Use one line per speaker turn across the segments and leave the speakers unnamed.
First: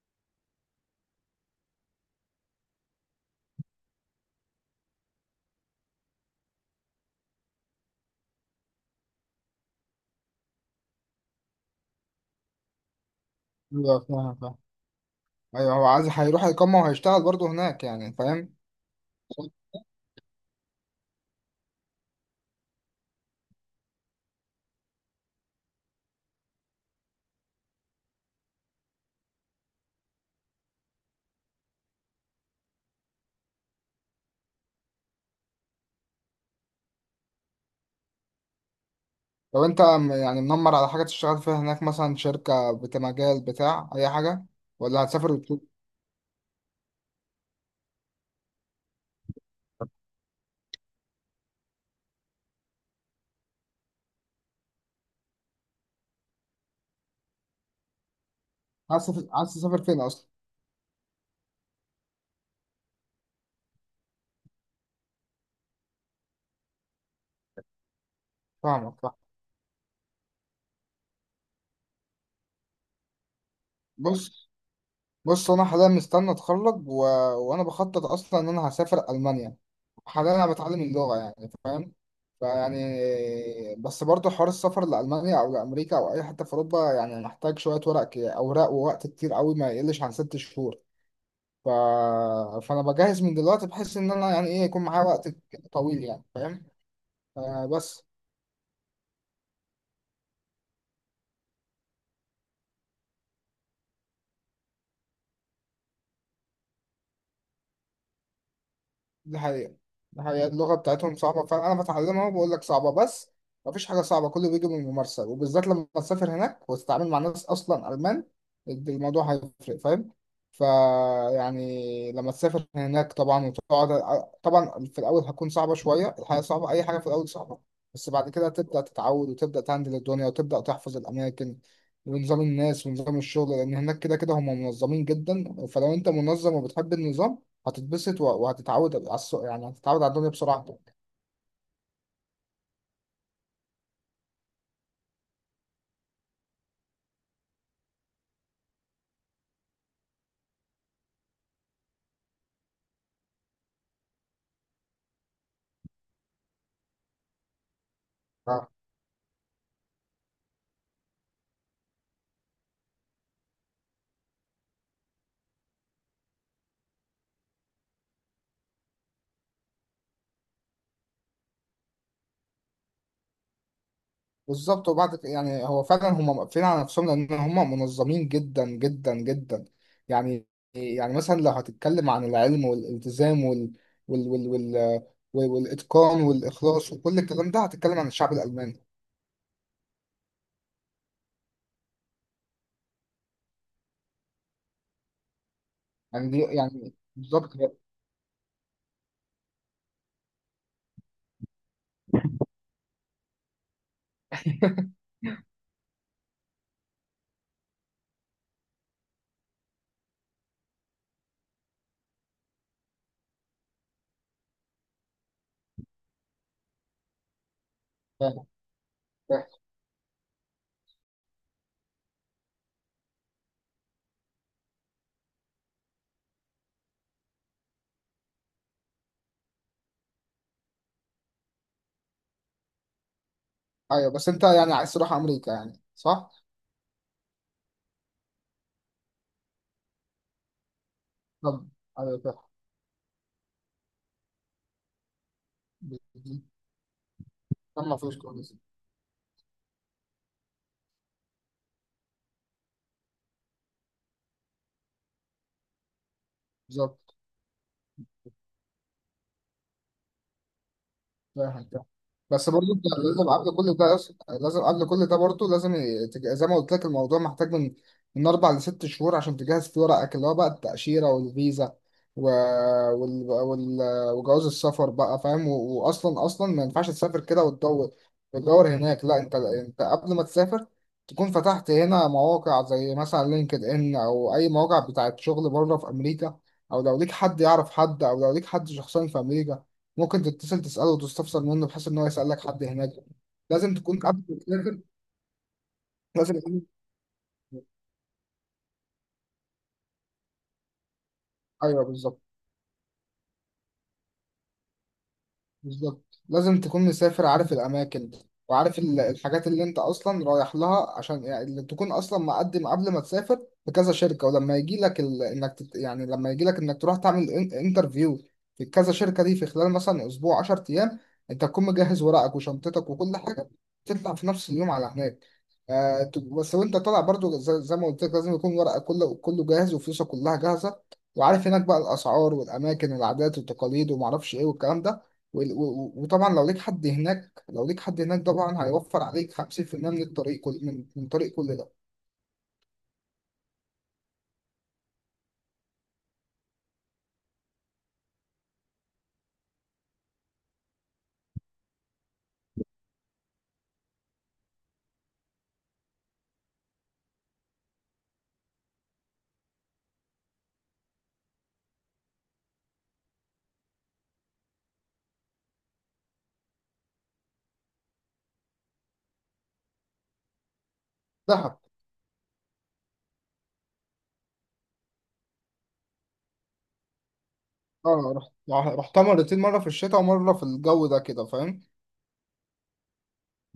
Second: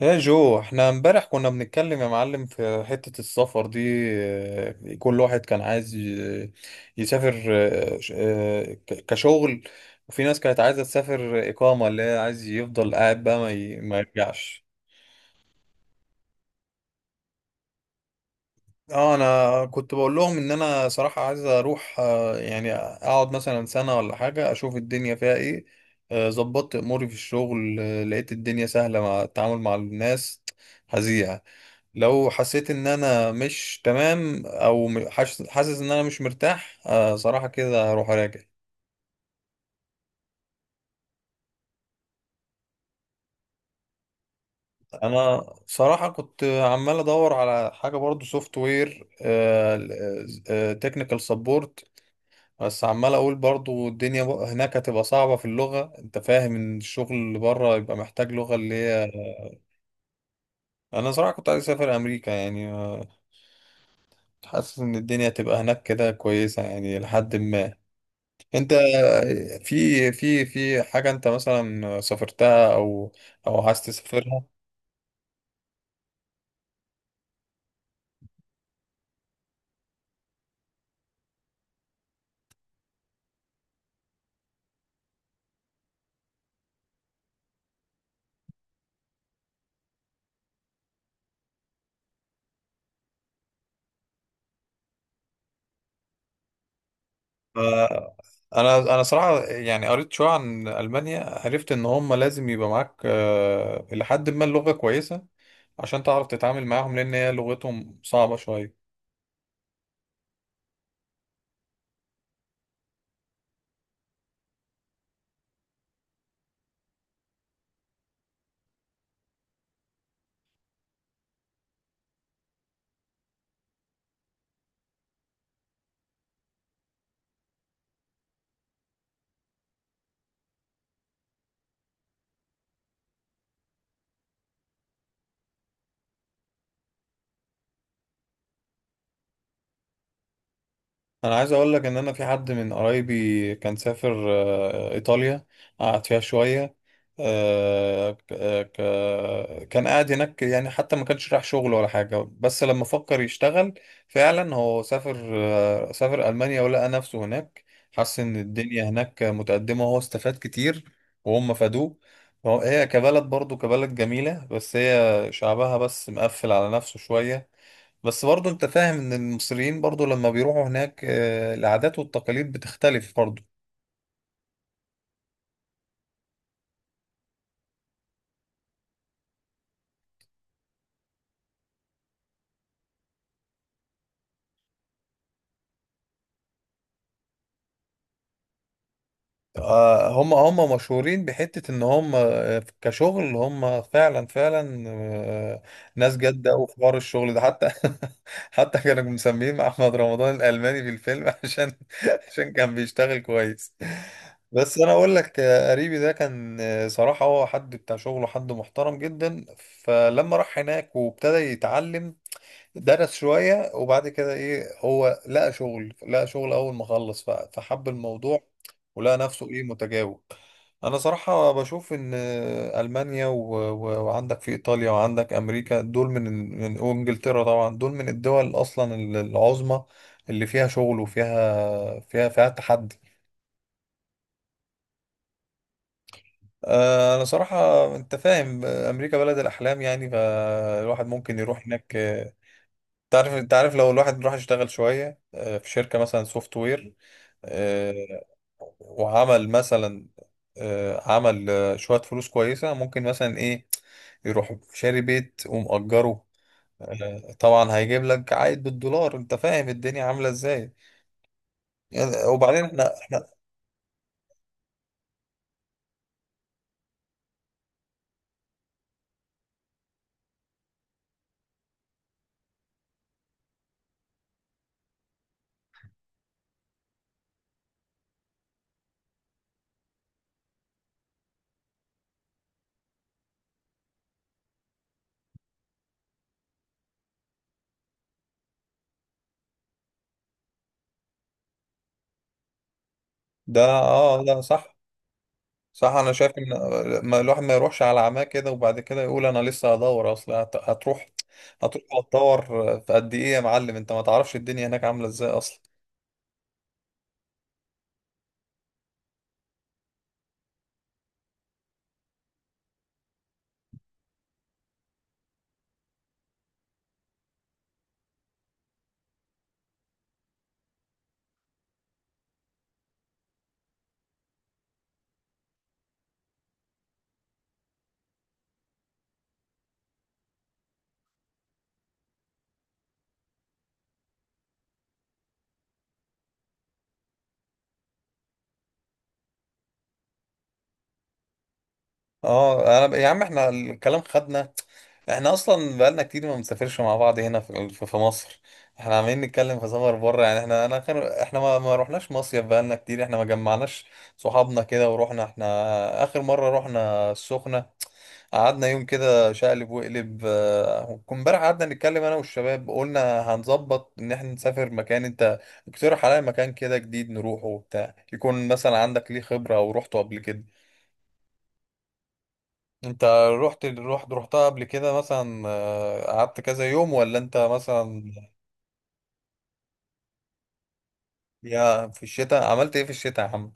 يا جو، احنا امبارح كنا بنتكلم يا معلم في حتة السفر دي. اه، كل واحد كان عايز يسافر كشغل. وفي ناس كانت عايزة تسافر إقامة، اللي هي عايز يفضل قاعد بقى ما
ايوه، فاهم فاهم.
يرجعش.
ايوه، هو عايز هيروح يقمع وهيشتغل برضه هناك، يعني فاهم.
اه انا كنت بقول لهم ان انا صراحة عايز اروح، يعني اقعد مثلا سنة ولا حاجة، اشوف الدنيا فيها ايه. ظبطت اموري في الشغل، لقيت الدنيا سهلة مع التعامل مع الناس. هزيع. لو حسيت ان انا مش تمام، او حاسس ان انا مش مرتاح، آه صراحة كده هروح اراجع.
لو انت منمر على حاجه تشتغل فيها هناك، مثلا شركه بتاع مجال بتاع اي حاجه، ولا هتسافر
انا صراحة كنت عمال ادور على حاجة برضو، سوفت وير تكنيكال سبورت. بس عمال اقول برضو الدنيا هناك هتبقى صعبة في اللغة. انت فاهم ان الشغل اللي بره يبقى محتاج لغة اللي هي.
عايز تسافر فين اصلا؟
انا صراحة كنت عايز اسافر امريكا، يعني، حاسس ان الدنيا هتبقى هناك كده كويسة. يعني لحد ما انت
فاهمك، فاهم.
في حاجة انت مثلا سافرتها او او عايز تسافرها.
بص، انا حاليا مستني اتخرج وانا بخطط اصلا ان انا هسافر المانيا. حاليا انا بتعلم اللغه، يعني فاهم. فيعني بس برضه حوار السفر لألمانيا أو لأمريكا أو أي حتة في أوروبا يعني محتاج شوية ورق أوراق ووقت كتير قوي ما يقلش عن 6 شهور. ف... فانا بجهز من دلوقتي بحيث ان انا، يعني ايه، يكون معايا وقت طويل، يعني فاهم. آه بس.
آه، انا صراحة يعني قريت شوية عن ألمانيا. عرفت ان هم لازم يبقى معاك لحد ما اللغة كويسة عشان تعرف تتعامل معاهم، لان هي لغتهم صعبة شوية.
دي حقيقة. دي حقيقة اللغة بتاعتهم صعبة فعلا، أنا بتعلمها وبقول لك صعبة، بس مفيش حاجة صعبة، كله بيجي من الممارسة، وبالذات لما تسافر هناك وتتعامل مع ناس أصلا ألمان، الموضوع هيفرق، فاهم. فيعني لما تسافر هناك طبعا وتقعد طبعا في الأول، هتكون صعبة شوية، الحياة صعبة، أي حاجة في الأول صعبة. بس بعد كده تبدأ تتعود وتبدأ تهندل الدنيا وتبدأ تحفظ الأماكن، ونظام الناس ونظام الشغل، لأن هناك كده كده هم منظمين جدا. فلو أنت منظم وبتحب النظام، وهتتعود على السوق، يعني هتتعود على الدنيا بسرعة.
انا عايز اقول لك ان انا في حد من قرايبي كان سافر ايطاليا. قعد فيها شويه. آه، ك- آه، كان قاعد هناك يعني، حتى ما كانش رايح شغل ولا حاجه. بس لما فكر يشتغل فعلا، هو سافر المانيا ولقى نفسه هناك. حس ان
اه
الدنيا هناك متقدمه، وهو استفاد كتير وهم فادوه. فهو- هي كبلد برضو كبلد جميله، بس هي شعبها بس مقفل على نفسه شويه. بس برضه انت فاهم ان المصريين برضه لما بيروحوا هناك، العادات والتقاليد بتختلف برضه.
بالظبط. يعني هو فعلا هم واقفين على نفسهم، لان هم منظمين جدا جدا جدا. يعني يعني مثلا لو هتتكلم عن العلم والالتزام وال وال والاتقان والاخلاص وكل الكلام ده هتتكلم عن الشعب الالماني،
هم مشهورين بحتة ان هم، كشغل، هم فعلا فعلا، ناس
يعني دي
جادة أوي في
يعني
حوار الشغل ده،
بالظبط.
حتى حتى كانوا مسمين احمد رمضان الالماني في الفيلم عشان كان بيشتغل كويس. بس انا اقول لك، قريبي ده كان، صراحة هو حد بتاع شغله، حد محترم جدا. فلما راح هناك وابتدى يتعلم، درس شوية وبعد كده ايه، هو لقى شغل اول ما خلص. فحب الموضوع
فاهم
ولقى نفسه
فاهم.
ايه متجاوب. انا صراحة بشوف ان المانيا، وعندك في ايطاليا، وعندك امريكا، دول من من وانجلترا طبعا، دول من الدول اصلا العظمى، اللي فيها شغل وفيها فيها تحدي.
ايوه بس انت يعني عايز تروح امريكا يعني، صح؟
انا صراحة، انت فاهم، امريكا بلد الاحلام، يعني فالواحد ممكن يروح
طب
هناك.
ايوه فاهم.
تعرف، انت عارف لو الواحد راح يشتغل شوية، في شركة مثلا سوفت وير،
ما فيش
آه،
كويس.
وعمل مثلا، آه، عمل آه، شوية فلوس كويسة، ممكن مثلا ايه، يروح شاري بيت ومأجره.
بالظبط
طبعا هيجيب لك عائد بالدولار. انت فاهم الدنيا عاملة ازاي.
فاهم فاهم.
يعني-
بس
وبعدين
برضه انت
احنا.
لازم قبل كل ده، أص- لازم قبل كل ده برضه لازم ي- تج- زي ما قلت لك الموضوع محتاج من اربع لست شهور عشان تجهز فيه ورقك اللي هو بقى التأشيرة والفيزا و... وال... وال... وجواز السفر بقى، فاهم، واصلا اصلا ما ينفعش تسافر كده وتدور وتدور هناك. لا انت قبل ما تسافر تكون فتحت هنا مواقع زي مثلا لينكد ان او اي مواقع بتاعت شغل بره في امريكا، او لو ليك حد يعرف حد، او لو ليك حد شخصيا في امريكا، ممكن تتصل تسأله وتستفسر منه بحيث إن هو يسألك حد هناك.
ده
لازم تكون
اه
قبل،
لا صح.
لازم
صح، انا شايف
لازم.
ان ما الواحد ما يروحش على عماه كده وبعد كده يقول انا لسه هدور. اصل هتروح هتروح
أيوه بالظبط.
هتدور. في قد ايه يا معلم انت ما تعرفش الدنيا هناك عامله ازاي اصلا.
بالظبط لازم تكون مسافر عارف الأماكن، وعارف الحاجات اللي أنت أصلا رايح لها، عشان يعني اللي تكون أصلا مقدم قبل ما تسافر بكذا شركة. ولما يجي لك يعني لما يجي لك إنك تروح تعمل انترفيو في كذا شركة دي في خلال مثلا أسبوع، 10 أيام، أنت تكون مجهز ورقك وشنطتك وكل حاجة، تطلع في نفس اليوم على هناك. بس وأنت طالع برضو زي ما قلت لك لازم يكون ورقك كله كله جاهز، وفلوسك كلها جاهزة، وعارف هناك بقى الأسعار والأماكن والعادات والتقاليد ومعرفش إيه والكلام ده، وطبعا لو ليك حد هناك، طبعا هيوفر عليك 50% من الطريق، كل من طريق كل ده.
اه، انا يا عم، احنا الكلام خدنا. احنا اصلا بقالنا كتير ما بنسافرش مع بعض هنا في مصر. احنا عمالين نتكلم في سفر بره. يعني احنا، انا اخر، احنا ما رحناش مصيف بقالنا كتير. احنا ما جمعناش صحابنا كده ورحنا. احنا اخر مره رحنا السخنه، قعدنا يوم كده شقلب وقلب. كنا امبارح قعدنا نتكلم انا والشباب، قلنا هنظبط ان احنا نسافر مكان. انت اقترح عليا مكان كده جديد نروحه وبتاع، يكون مثلا عندك ليه خبرة او روحته قبل كده.
دهب.
انت رحتها قبل كده مثلا، قعدت كذا يوم، ولا انت مثلا؟
اه رحتها مرتين، مره في الشتاء ومره في الجو ده كده، فاهم.
يا، في الشتاء عملت ايه في الشتاء يا عم؟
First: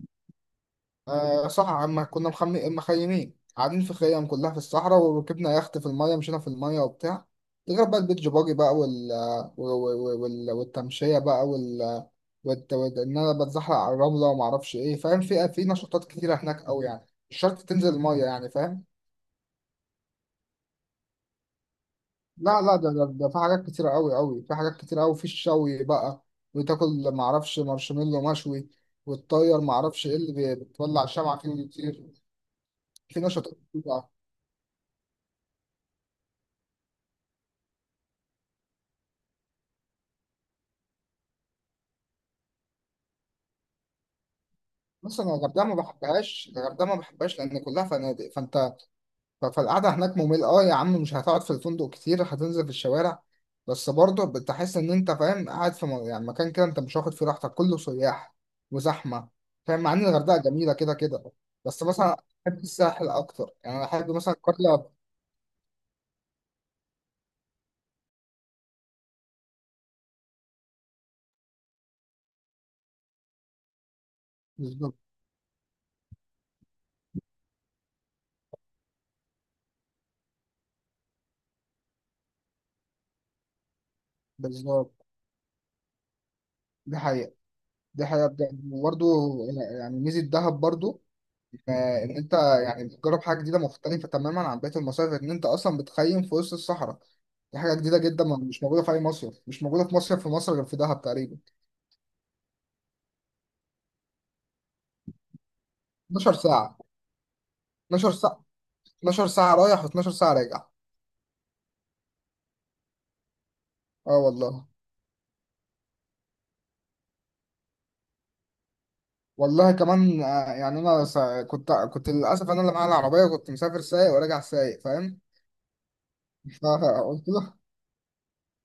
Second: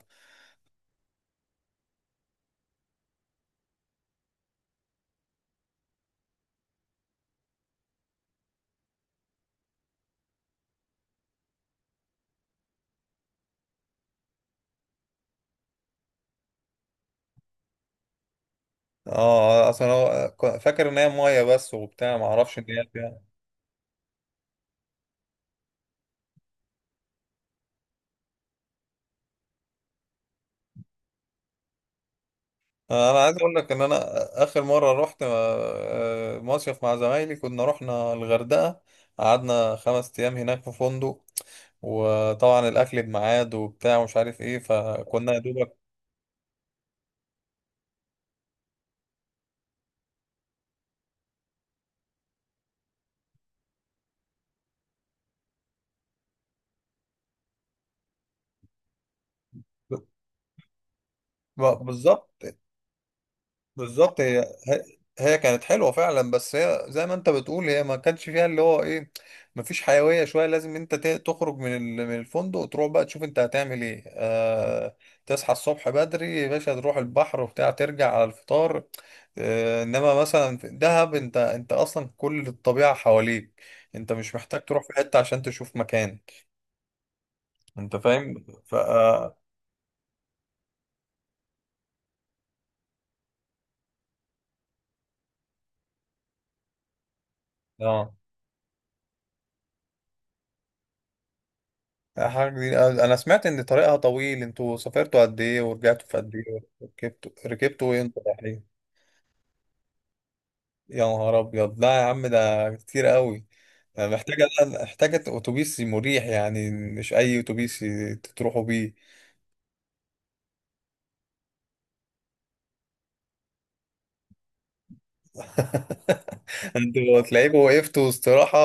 آه صح عم، كنا مخيمين قاعدين في خيام كلها في الصحراء، وركبنا يخت في الميه، مشينا في الميه وبتاع، غير بقى البيتش باجي بقى والتمشيه بقى ان انا بتزحلق على الرمله وما اعرفش ايه، فاهم. في نشاطات كتيره هناك قوي، يعني مش شرط تنزل الميه، يعني فاهم.
اه اصلا هو- فاكر ان هي ميه بس وبتاع، ما اعرفش
لا
ان
لا
هي فيها.
ده في حاجات كتيرة قوي قوي، في حاجات كتيرة قوي، في الشوي بقى، وتاكل معرفش مارشميلو مشوي، وتطير معرفش ايه اللي بتولع شمعة فيه ويطير،
انا
في
عايز
نشاطات
اقول لك ان
كتير
انا
بقى.
اخر مره رحت مصيف مع زمايلي، كنا رحنا الغردقه. قعدنا 5 ايام هناك في فندق، وطبعا الاكل بميعاد وبتاع ومش عارف ايه.
مثلا
فكنا يا
الغردقة ما
دوبك
بحبهاش، الغردقة ما بحبهاش لأن كلها فنادق، فأنت فالقعدة هناك ممل. اه يا عم مش هتقعد في الفندق كتير، هتنزل في الشوارع، بس برضه بتحس ان انت فاهم قاعد في يعني مكان كده انت مش واخد فيه راحتك، كله سياح وزحمة، فاهم. مع ان الغردقة جميلة كده كده، بس مثلا
بالظبط.
بحب الساحل اكتر، يعني انا احب
بالظبط،
مثلا
هي
قرية.
هي كانت حلوه فعلا. بس هي زي ما انت بتقول، هي ما كانش فيها اللي هو ايه، ما فيش حيويه شويه. لازم انت تخرج من الفندق، وتروح بقى تشوف انت هتعمل ايه.
بالظبط
آه، تصحى الصبح بدري يا باشا، تروح البحر وبتاع، ترجع على الفطار. آه، انما مثلا في دهب انت، اصلا كل الطبيعه حواليك. انت مش محتاج تروح
بالظبط.
في حته عشان تشوف مكان.
دي حقيقة.
انت
دي حقيقة
فاهم؟
بجد.
ف...
وبرضه يعني ميزة دهب برضه، آه، ان انت يعني بتجرب حاجة جديدة مختلفة تماما عن بقية المصايف، ان انت اصلا بتخيم في وسط الصحراء، دي حاجة جديدة
اه
جدا، مش موجودة في أي مصيف، مش موجودة في مصيف في مصر غير في دهب تقريبا.
لا، حاجة جديدة. أنا سمعت إن طريقها طويل. أنتوا سافرتوا قد إيه، ورجعتوا في قد
12
إيه؟
ساعة.
ركبتوا
12
إمتى
ساعة.
رايحين؟
12 ساعة رايح و12 ساعة راجع.
يا نهار أبيض، لا يا عم، ده كتير قوي. أنا
اه
محتاجة
والله.
محتاجة أتوبيس مريح، يعني مش أي أتوبيس تروحوا بيه.
والله كمان، يعني أنا كنت للأسف أنا اللي معايا العربية كنت مسافر سايق وراجع سايق، فاهم.
أنتوا
فقلت له،
تلاقيكوا وقفتوا استراحة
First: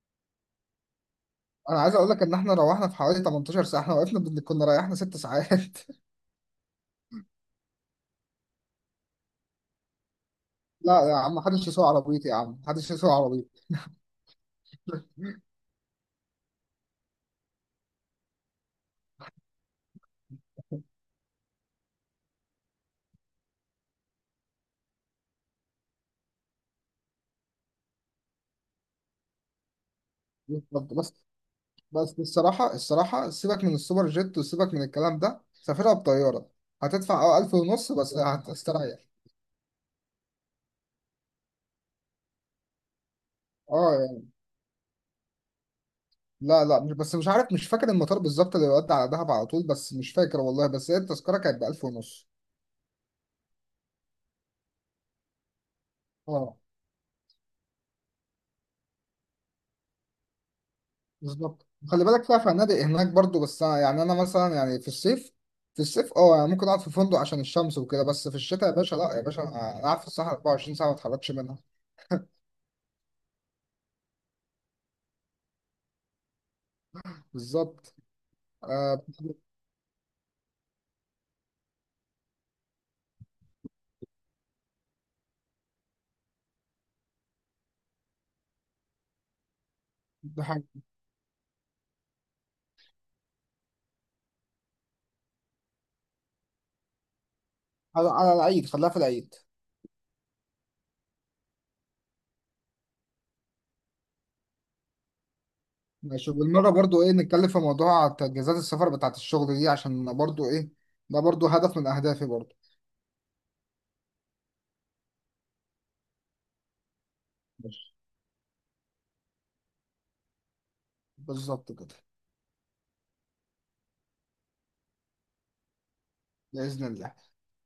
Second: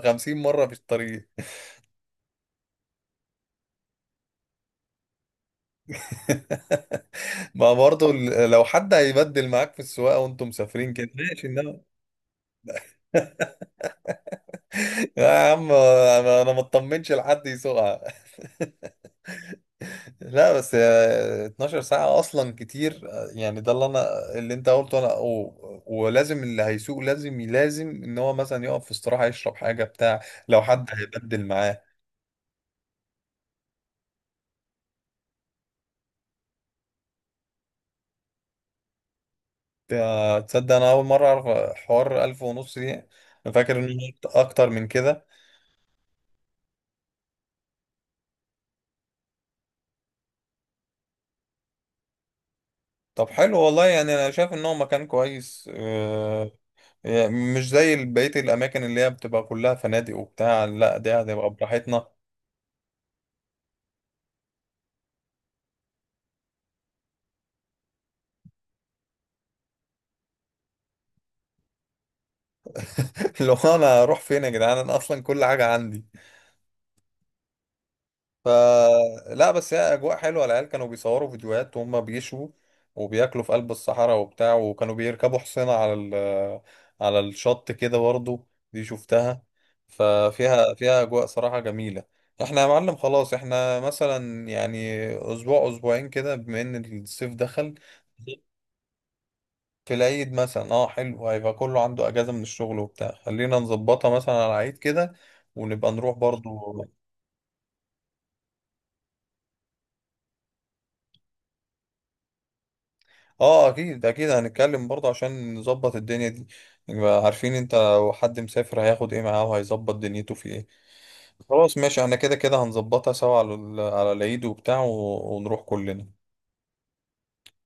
50 مرة في الطريق.
أنا عايز أقول لك إن إحنا روحنا في حوالي 18 ساعة، إحنا وقفنا كنا ريحنا 6 ساعات
ما برضه، لو حد هيبدل معاك في السواقة وأنتم مسافرين كده
لا يا عم
ماشي،
محدش
إنما...
يسوق عربيتي، يا عم محدش يسوق عربيتي.
لا يا عم، انا ما اطمنش لحد يسوقها. لا بس آه، 12 ساعة أصلا كتير. آه، يعني ده اللي أنا، اللي أنت قلته. أنا ولازم اللي هيسوق لازم، لازم إن هو مثلا يقف في استراحة، يشرب حاجة بتاع لو حد
بس
هيبدل معاه.
بس الصراحة، سيبك من السوبر جيت وسيبك من الكلام ده، سافرها بطيارة، هتدفع اه 1500 بس هتستريح.
تصدق أنا أول مرة أعرف حوار 1500 دي؟ أنا فاكر
اه
إنه
يعني
أكتر من كده.
لا لا مش بس، مش عارف، مش فاكر المطار بالظبط اللي يودي على دهب على طول، بس مش فاكر والله، بس هي التذكرة كانت ب1500.
طب حلو والله، يعني أنا شايف إن هو مكان كويس.
اه
يعني مش زي بقية الأماكن اللي هي بتبقى كلها فنادق وبتاع، لا دي هتبقى
بالظبط. خلي
براحتنا.
بالك فيها فنادق هناك برضو، بس أنا يعني أنا مثلا يعني في الصيف، اه يعني ممكن أقعد في فندق عشان الشمس وكده، بس في الشتاء يا باشا، لا يا باشا أنا قاعد في الصحراء 24 ساعة ما اتحركش منها.
لو أنا أروح فين يا جدعان؟ أنا أصلا كل حاجة عندي.
بالظبط
ف...
آه
لا بس هي اجواء حلوه. العيال كانوا بيصوروا فيديوهات وهم بيشوا وبياكلوا في قلب الصحراء وبتاع، وكانوا بيركبوا حصينه على ال... على الشط كده برضه، دي شفتها.
دي حاجة.
ففيها اجواء صراحه جميله. احنا يا معلم خلاص، احنا مثلا يعني اسبوع اسبوعين كده بما ان الصيف دخل.
على على العيد خليها في العيد.
في العيد مثلا، اه حلو، هيبقى كله عنده اجازه من الشغل وبتاع. خلينا نظبطها مثلا على العيد كده، ونبقى نروح
ماشي،
برضه.
وبالمرة برضو ايه نتكلم في موضوع تجهيزات السفر بتاعت الشغل دي عشان برضو ايه، ده برضو هدف من اهدافي برضو.
اه اكيد اكيد، هنتكلم برضه عشان نظبط الدنيا دي. نبقى عارفين انت،
ماشي
لو حد مسافر هياخد ايه معاه وهيظبط دنيته في ايه.
بالظبط
خلاص
كده.
ماشي، احنا كده كده هنظبطها سوا على على العيد وبتاع ونروح كلنا.
بإذن الله.